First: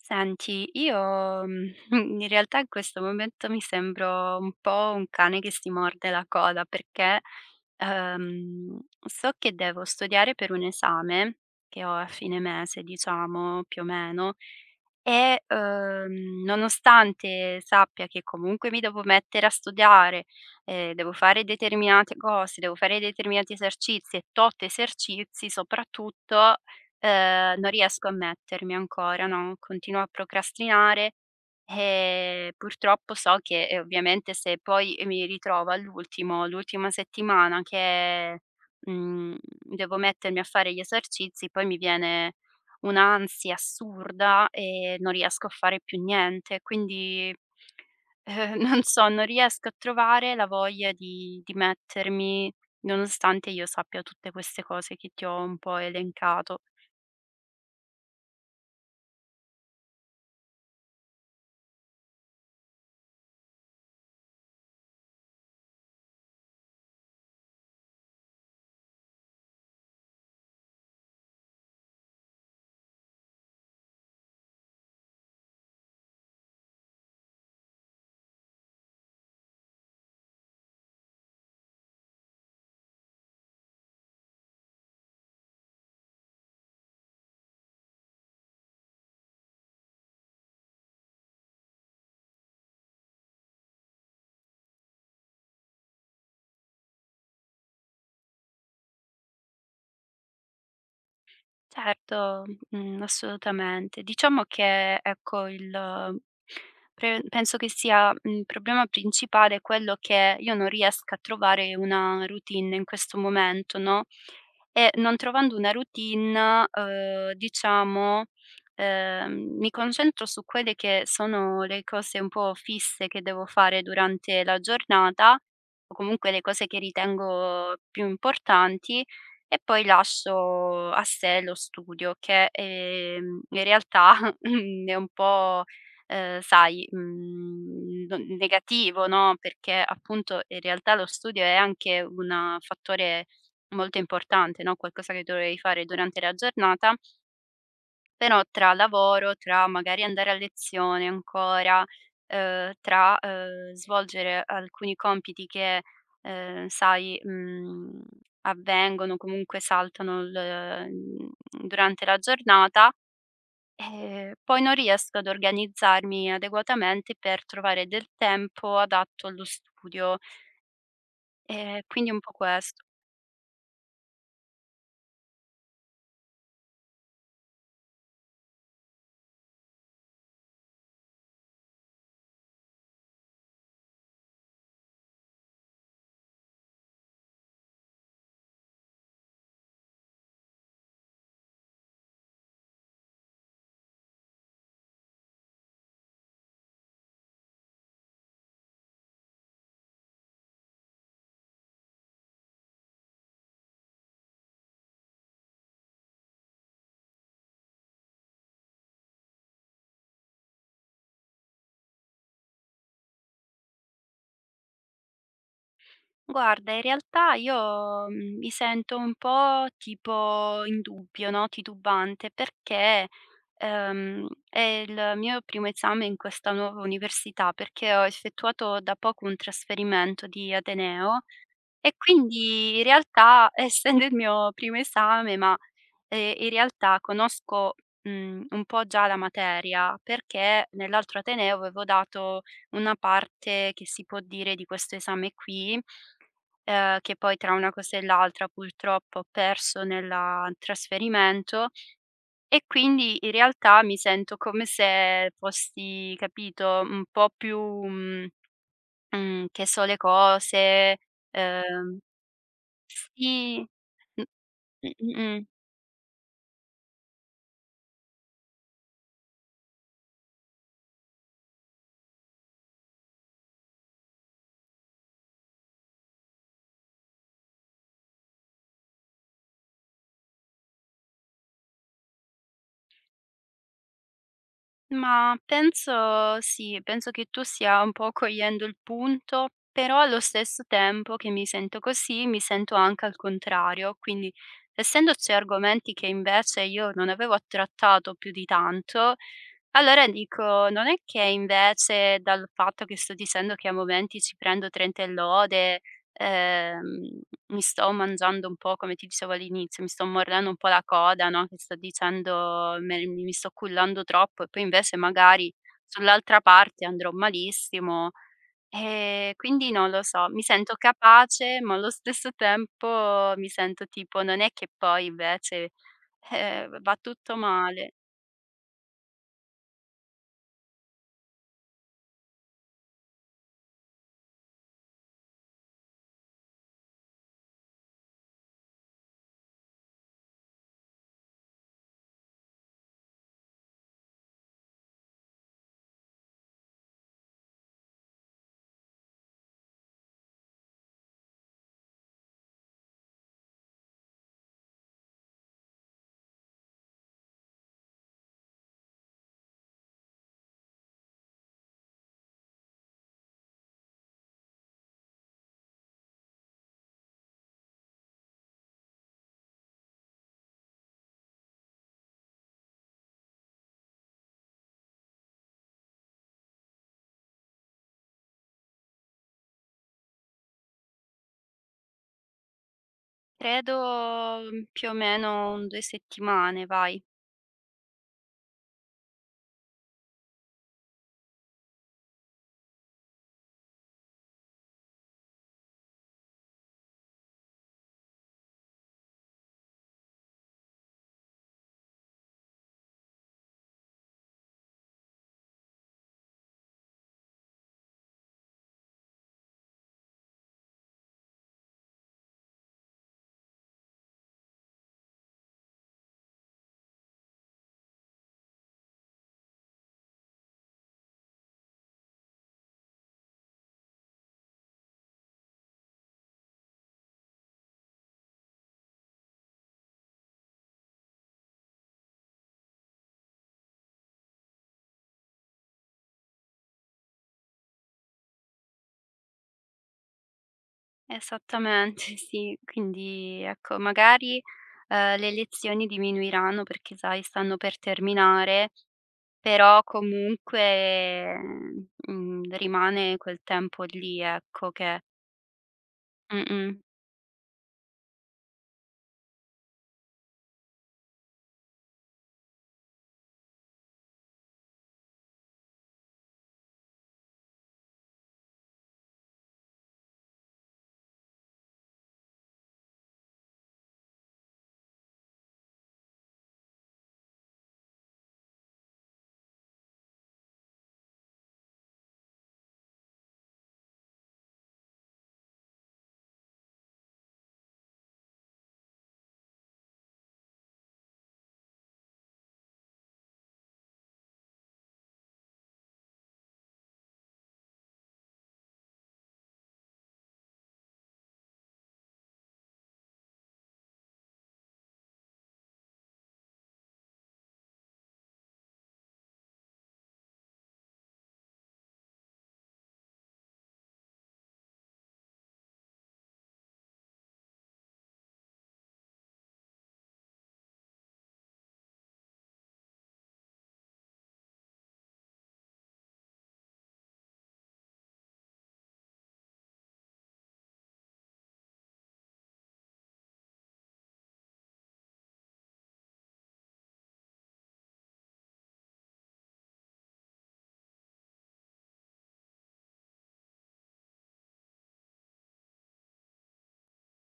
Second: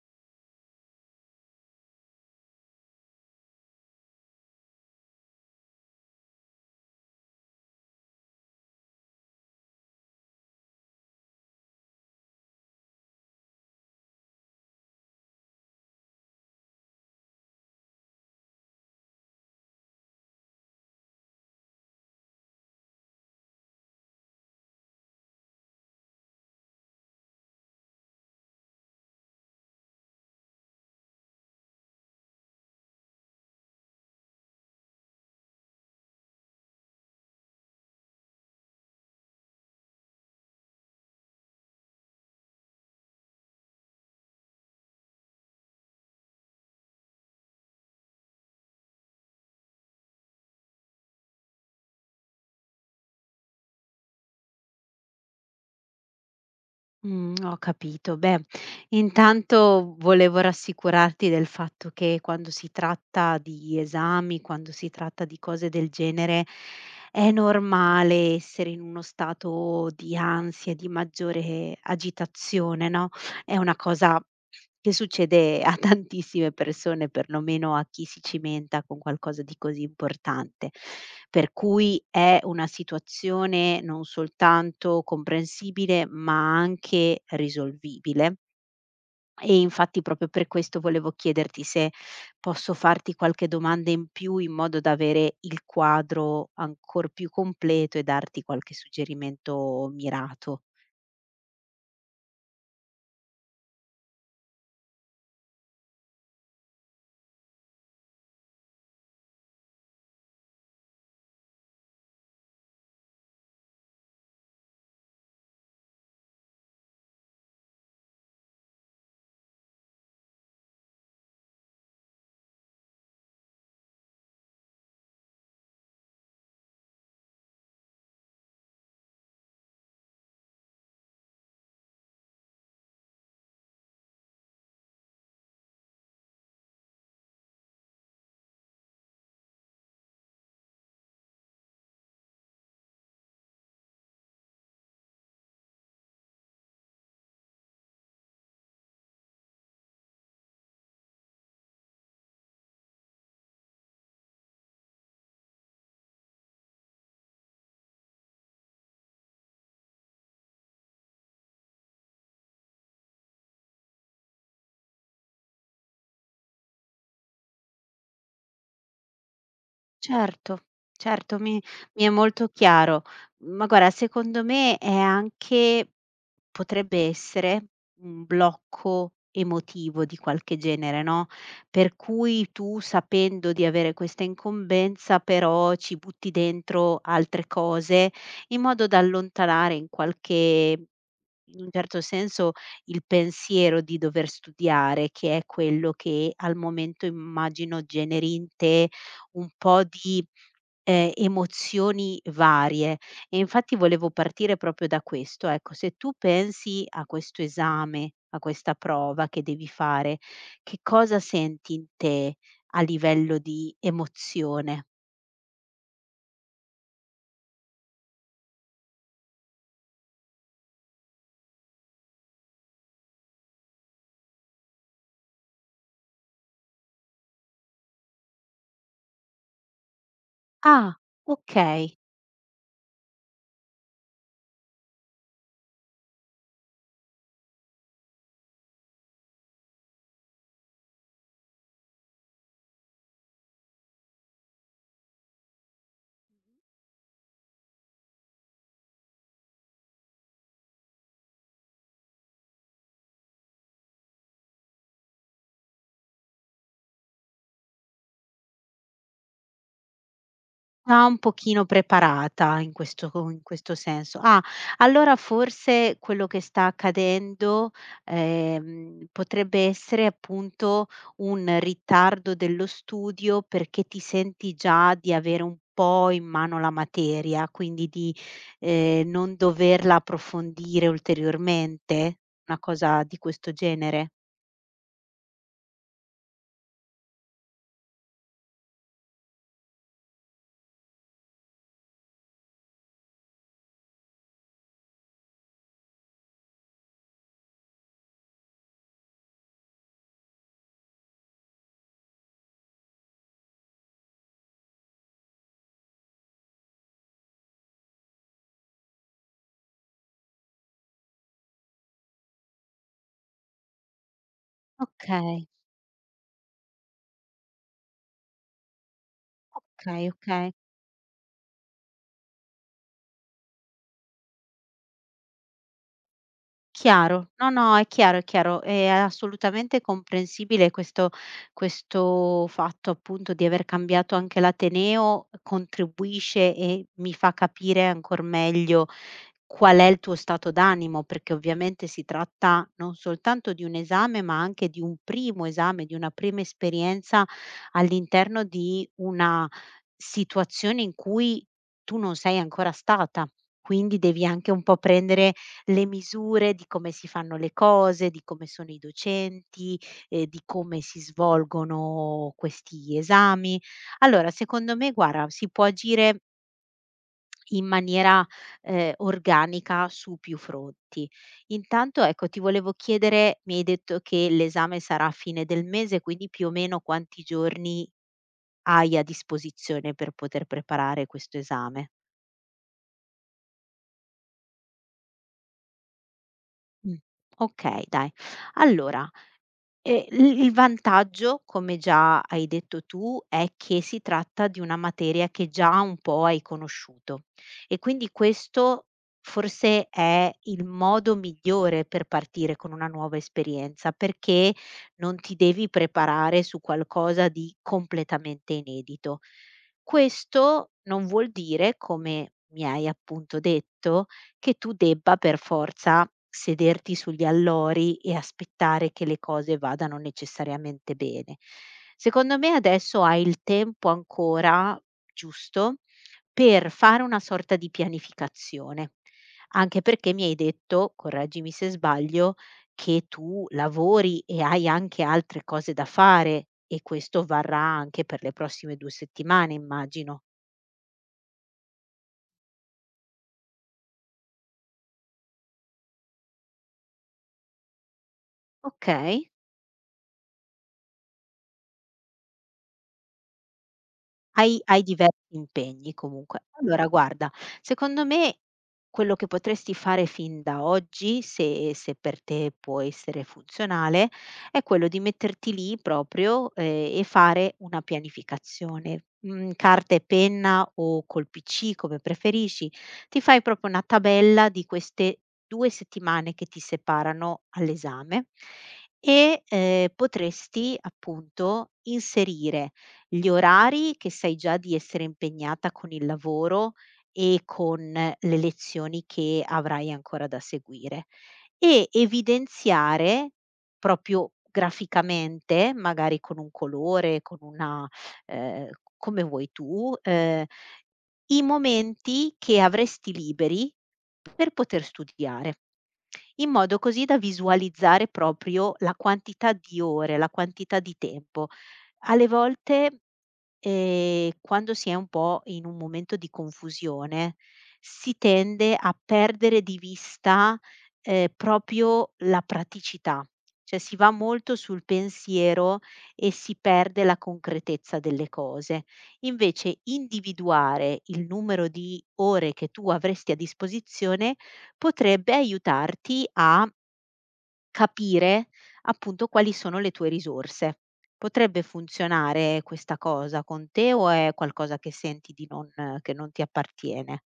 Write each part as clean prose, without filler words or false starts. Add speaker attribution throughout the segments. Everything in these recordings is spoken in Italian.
Speaker 1: Senti, io in realtà in questo momento mi sembro un po' un cane che si morde la coda perché, ehm, so che devo studiare per un esame che ho a fine mese, diciamo, più o meno, e, nonostante sappia che comunque mi devo mettere a studiare, devo fare determinate cose, devo fare determinati esercizi e tot esercizi soprattutto. Non riesco a mettermi ancora, no, continuo a procrastinare e purtroppo so che, ovviamente se poi mi ritrovo all'ultimo l'ultima settimana che, devo mettermi a fare gli esercizi, poi mi viene un'ansia assurda e non riesco a fare più niente. Quindi, non so, non riesco a trovare la voglia di mettermi, nonostante io sappia tutte queste cose che ti ho un po' elencato.
Speaker 2: Ho capito. Beh, intanto volevo rassicurarti del fatto che quando si tratta di esami, quando si tratta di cose del genere, è normale essere in uno stato di ansia, di maggiore agitazione, no, è una cosa che succede a tantissime persone, perlomeno a chi si cimenta con qualcosa di così importante. Per cui è una situazione non soltanto comprensibile, ma anche risolvibile. E infatti proprio per questo volevo chiederti se posso farti qualche domanda in più in modo da avere il quadro ancor più completo e darti qualche suggerimento mirato.
Speaker 1: Certo, assolutamente. Diciamo che, ecco, il pre penso che sia, il problema principale quello che io non riesca a trovare una routine in questo momento, no, e non trovando una routine, diciamo, mi concentro su quelle che sono le cose un po' fisse che devo fare durante la giornata o comunque le cose che ritengo più importanti e poi lascio a sé lo studio che, in realtà è un po', sai, no negativo, no, perché appunto in realtà lo studio è anche una fattore molto importante, no, qualcosa che dovevi fare durante la giornata però tra lavoro, tra magari andare a lezione ancora, tra, svolgere alcuni compiti che, sai, avvengono, comunque saltano il mhmm, durante la giornata, poi non riesco ad organizzarmi adeguatamente per trovare del tempo adatto allo studio.
Speaker 2: Certo, certo, mi mi è
Speaker 1: Quindi un po'
Speaker 2: molto
Speaker 1: questo.
Speaker 2: chiaro. Ma guarda, secondo me è anche potrebbe essere un blocco emotivo di qualche genere, no, per cui tu sapendo di avere questa incombenza, però ci butti dentro altre cose, in modo da allontanare in qualche in un certo senso, il pensiero di dover studiare, che è quello che al momento immagino generi in te un po' di emozioni varie. E infatti volevo partire proprio da questo, ecco, se tu pensi a questo esame, a questa prova che devi fare, che cosa senti in te a livello di emozione?
Speaker 1: Guarda, in realtà io, mi sento un po' tipo in dubbio, no, titubante, perché, è il mio primo esame in questa nuova università, perché ho effettuato da poco un trasferimento di
Speaker 2: "Ah,
Speaker 1: ateneo e
Speaker 2: okay."
Speaker 1: quindi in realtà, essendo il mio primo esame, ma, in realtà conosco, un po' già la materia, perché nell'altro ateneo avevo dato una parte che si può dire di questo esame qui, che poi tra una cosa e l'altra purtroppo ho perso nella trasferimento e quindi in realtà mi sento come se fossi, capito, un po' più, che so le cose,
Speaker 2: Già un pochino
Speaker 1: ehm
Speaker 2: preparata in questo co in
Speaker 1: sì,
Speaker 2: questo senso.
Speaker 1: mh,
Speaker 2: Ah, allora
Speaker 1: mh-mh.
Speaker 2: forse quello che sta accadendo, potrebbe essere appunto un ritardo dello studio perché ti senti già di avere un po' in mano la materia, quindi di, non doverla approfondire ulteriormente? Una cosa di questo genere?
Speaker 1: Ma penso sì, penso che tu stia un po' cogliendo il punto, però allo stesso tempo che mi sento così, mi sento anche al contrario. Quindi essendoci argomenti che invece io non avevo trattato più di tanto, allora dico: "Non è che invece dal fatto che sto dicendo che a momenti ci prendo 30 e lode, ehm, mi sto mangiando un po', come ti dicevo all'inizio, mi sto mordendo un po' la coda, no, che sto dicendo me mi sto cullando troppo e poi invece
Speaker 2: Okay,
Speaker 1: magari sull'altra parte andrò malissimo. Quindi non lo
Speaker 2: okay,
Speaker 1: so, mi
Speaker 2: okay.
Speaker 1: sento capace, ma allo stesso tempo mi sento tipo: "Non è che poi invece, va
Speaker 2: Chiaro,
Speaker 1: tutto
Speaker 2: no, no, è
Speaker 1: male."
Speaker 2: chiaro, è chiaro, è assolutamente comprensibile questo fatto appunto di aver cambiato anche l'ateneo, contribuisce e mi fa capire ancor meglio qual è il tuo stato d'animo, perché ovviamente si tratta non soltanto di un esame, ma anche di un primo esame, di una prima esperienza all'interno di una situazione in cui tu non sei ancora stata. Quindi devi anche un po' prendere le misure di come si fanno le cose, di come sono i docenti, di come si svolgono questi esami. Allora, secondo me guarda, si può agire in maniera, organica su più fronti. Intanto, ecco, ti volevo chiedere mi hai detto che l'esame sarà a fine del mese, quindi più o meno quanti giorni hai a disposizione per poter preparare questo esame?
Speaker 1: Credo, più o meno un 2 settimane,
Speaker 2: Mh,
Speaker 1: vai.
Speaker 2: okay dai. Allora e il vantaggio, come già hai detto tu, è che si tratta di una materia che già un po' hai conosciuto e quindi questo forse è il modo migliore per partire con una nuova esperienza, perché non ti devi preparare su qualcosa di completamente inedito. Questo non vuol dire, come mi hai appunto detto, che tu debba per forza sederti sugli allori e aspettare che le cose vadano necessariamente bene. Secondo me adesso hai il tempo ancora giusto per fare una sorta di pianificazione, anche perché mi hai detto, correggimi se sbaglio, che tu lavori e hai anche altre cose da fare e questo varrà anche per le prossime 2 settimane immagino.
Speaker 1: Esattamente, sì. Quindi ecco, magari, le lezioni diminuiranno perché sai stanno per terminare,
Speaker 2: Okay.
Speaker 1: però comunque, rimane quel tempo lì,
Speaker 2: Hai
Speaker 1: ecco,
Speaker 2: hai
Speaker 1: che
Speaker 2: diversi impegni comunque.
Speaker 1: mh-mh.
Speaker 2: Allora mh, guarda, secondo me quello che potresti fare fin da oggi, se per te può essere funzionale, è quello di metterti lì proprio, e fare una pianificazione. Mhmm, carta e penna o col PC come preferisci, ti fai proprio una tabella di queste 2 settimane che ti separano all'esame e, potresti appunto inserire gli orari che sai già di essere impegnata con il lavoro e con le lezioni che avrai ancora da seguire e evidenziare proprio graficamente, magari con un colore, con una, ehm, come vuoi tu, i momenti che avresti liberi per poter studiare. In modo così da visualizzare proprio la quantità di ore, la quantità di tempo. Alle volte, quando si è un po' in un momento di confusione, si tende a perdere di vista, proprio la praticità, cioè si va molto sul pensiero e si perde la concretezza delle cose. Invece individuare il numero di ore che tu avresti a disposizione potrebbe aiutarti a capire appunto quali sono le tue risorse. Potrebbe funzionare questa cosa con te o è qualcosa che senti di non che non ti appartiene?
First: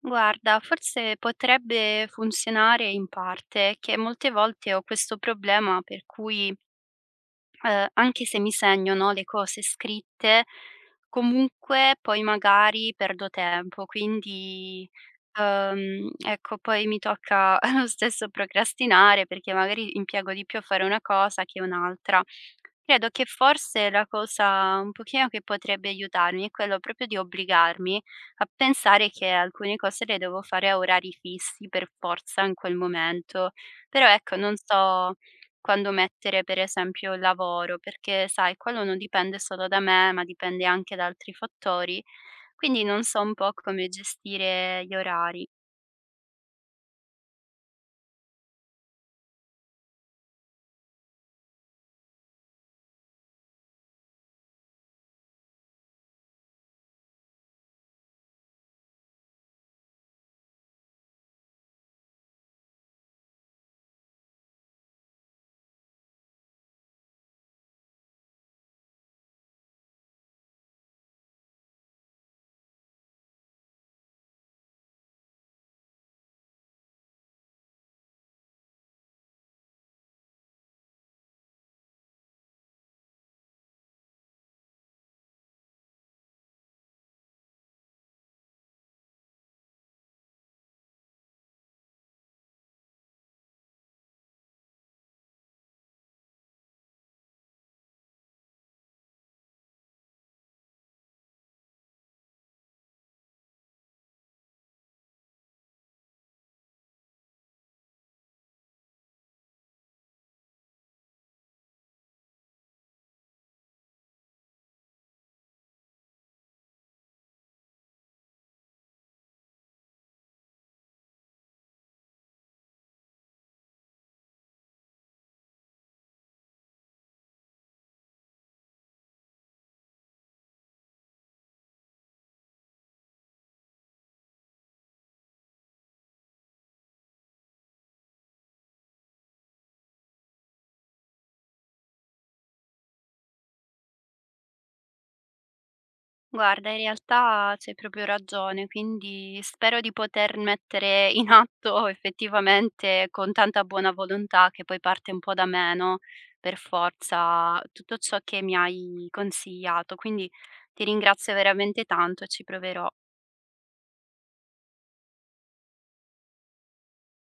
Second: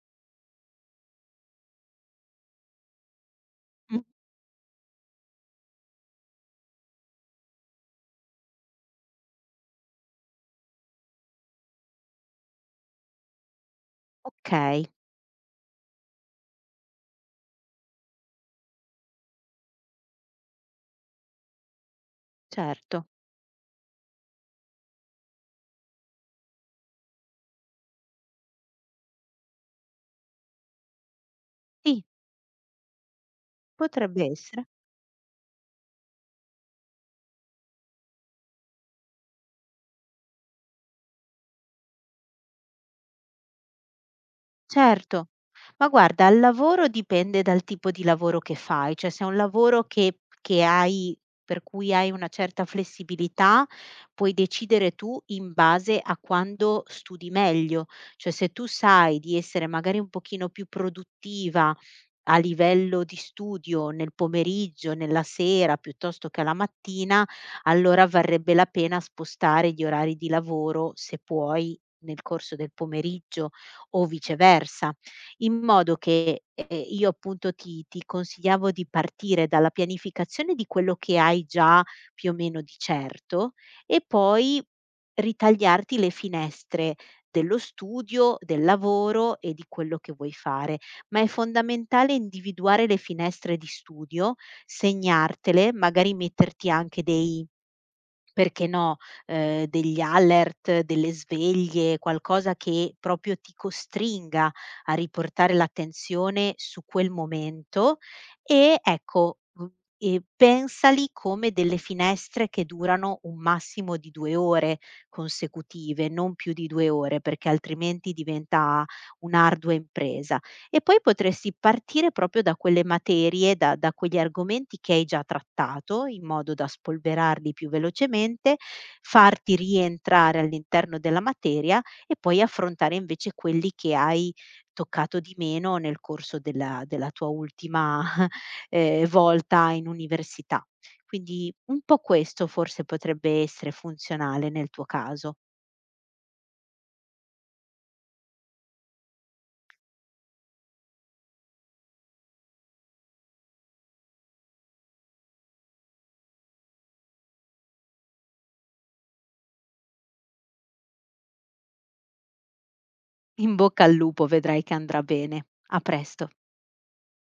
Speaker 1: Guarda, forse potrebbe funzionare in parte,
Speaker 2: Mh.
Speaker 1: che molte volte ho questo problema per cui. Anche se mi segno, no, le cose scritte, comunque poi magari perdo tempo, quindi,
Speaker 2: Okay,
Speaker 1: ecco poi mi tocca lo stesso procrastinare perché magari impiego di più a fare una cosa che un'altra.
Speaker 2: certo.
Speaker 1: Credo che forse la cosa un pochino che potrebbe aiutarmi è quello proprio di obbligarmi a pensare che alcune cose le devo fare a orari fissi per
Speaker 2: Sì,
Speaker 1: forza in quel momento. Però
Speaker 2: potrebbe
Speaker 1: ecco, non
Speaker 2: essere.
Speaker 1: so quando mettere per esempio il lavoro, perché sai, quello non dipende solo da me, ma dipende anche da altri fattori. Quindi non so un po' come gestire gli
Speaker 2: Certo.
Speaker 1: orari.
Speaker 2: Ma guarda, al lavoro dipende dal tipo di lavoro che fai, cioè se è un lavoro che hai per cui hai una certa flessibilità, puoi decidere tu in base a quando studi meglio. Cioè se tu sai di essere magari un pochino più produttiva a livello di studio nel pomeriggio, nella sera, piuttosto che alla mattina, allora varrebbe la pena spostare gli orari di lavoro, se puoi, nel corso del pomeriggio o viceversa, in modo che, io appunto ti consigliavo di partire dalla pianificazione di quello che hai già più o meno di certo e poi ritagliarti le finestre dello studio, del lavoro e di quello che vuoi fare. Ma è fondamentale individuare le finestre di studio, segnartele, magari metterti anche dei perché no, degli alert, delle sveglie, qualcosa che proprio ti costringa a riportare l'attenzione su quel momento e ecco, mhmm, pensali come delle finestre che durano un massimo di 2 ore consecutive, non più di 2 ore, perché altrimenti diventa un'ardua impresa. E poi potresti partire proprio da quelle materie, da quegli argomenti che hai già trattato, in modo da spolverarli più velocemente, farti rientrare all'interno della materia e poi affrontare invece quelli che hai toccato di meno nel corso della tua ultima, volta in università. Quindi un po' questo forse potrebbe essere funzionale nel tuo caso.
Speaker 1: Guarda, in realtà c'hai proprio ragione, quindi spero di poter mettere in atto effettivamente con tanta buona volontà che poi parte un po' da me, no, per forza, tutto ciò che mi hai consigliato. Quindi ti ringrazio veramente tanto e ci proverò.
Speaker 2: In bocca al lupo, vedrai che andrà bene. A presto.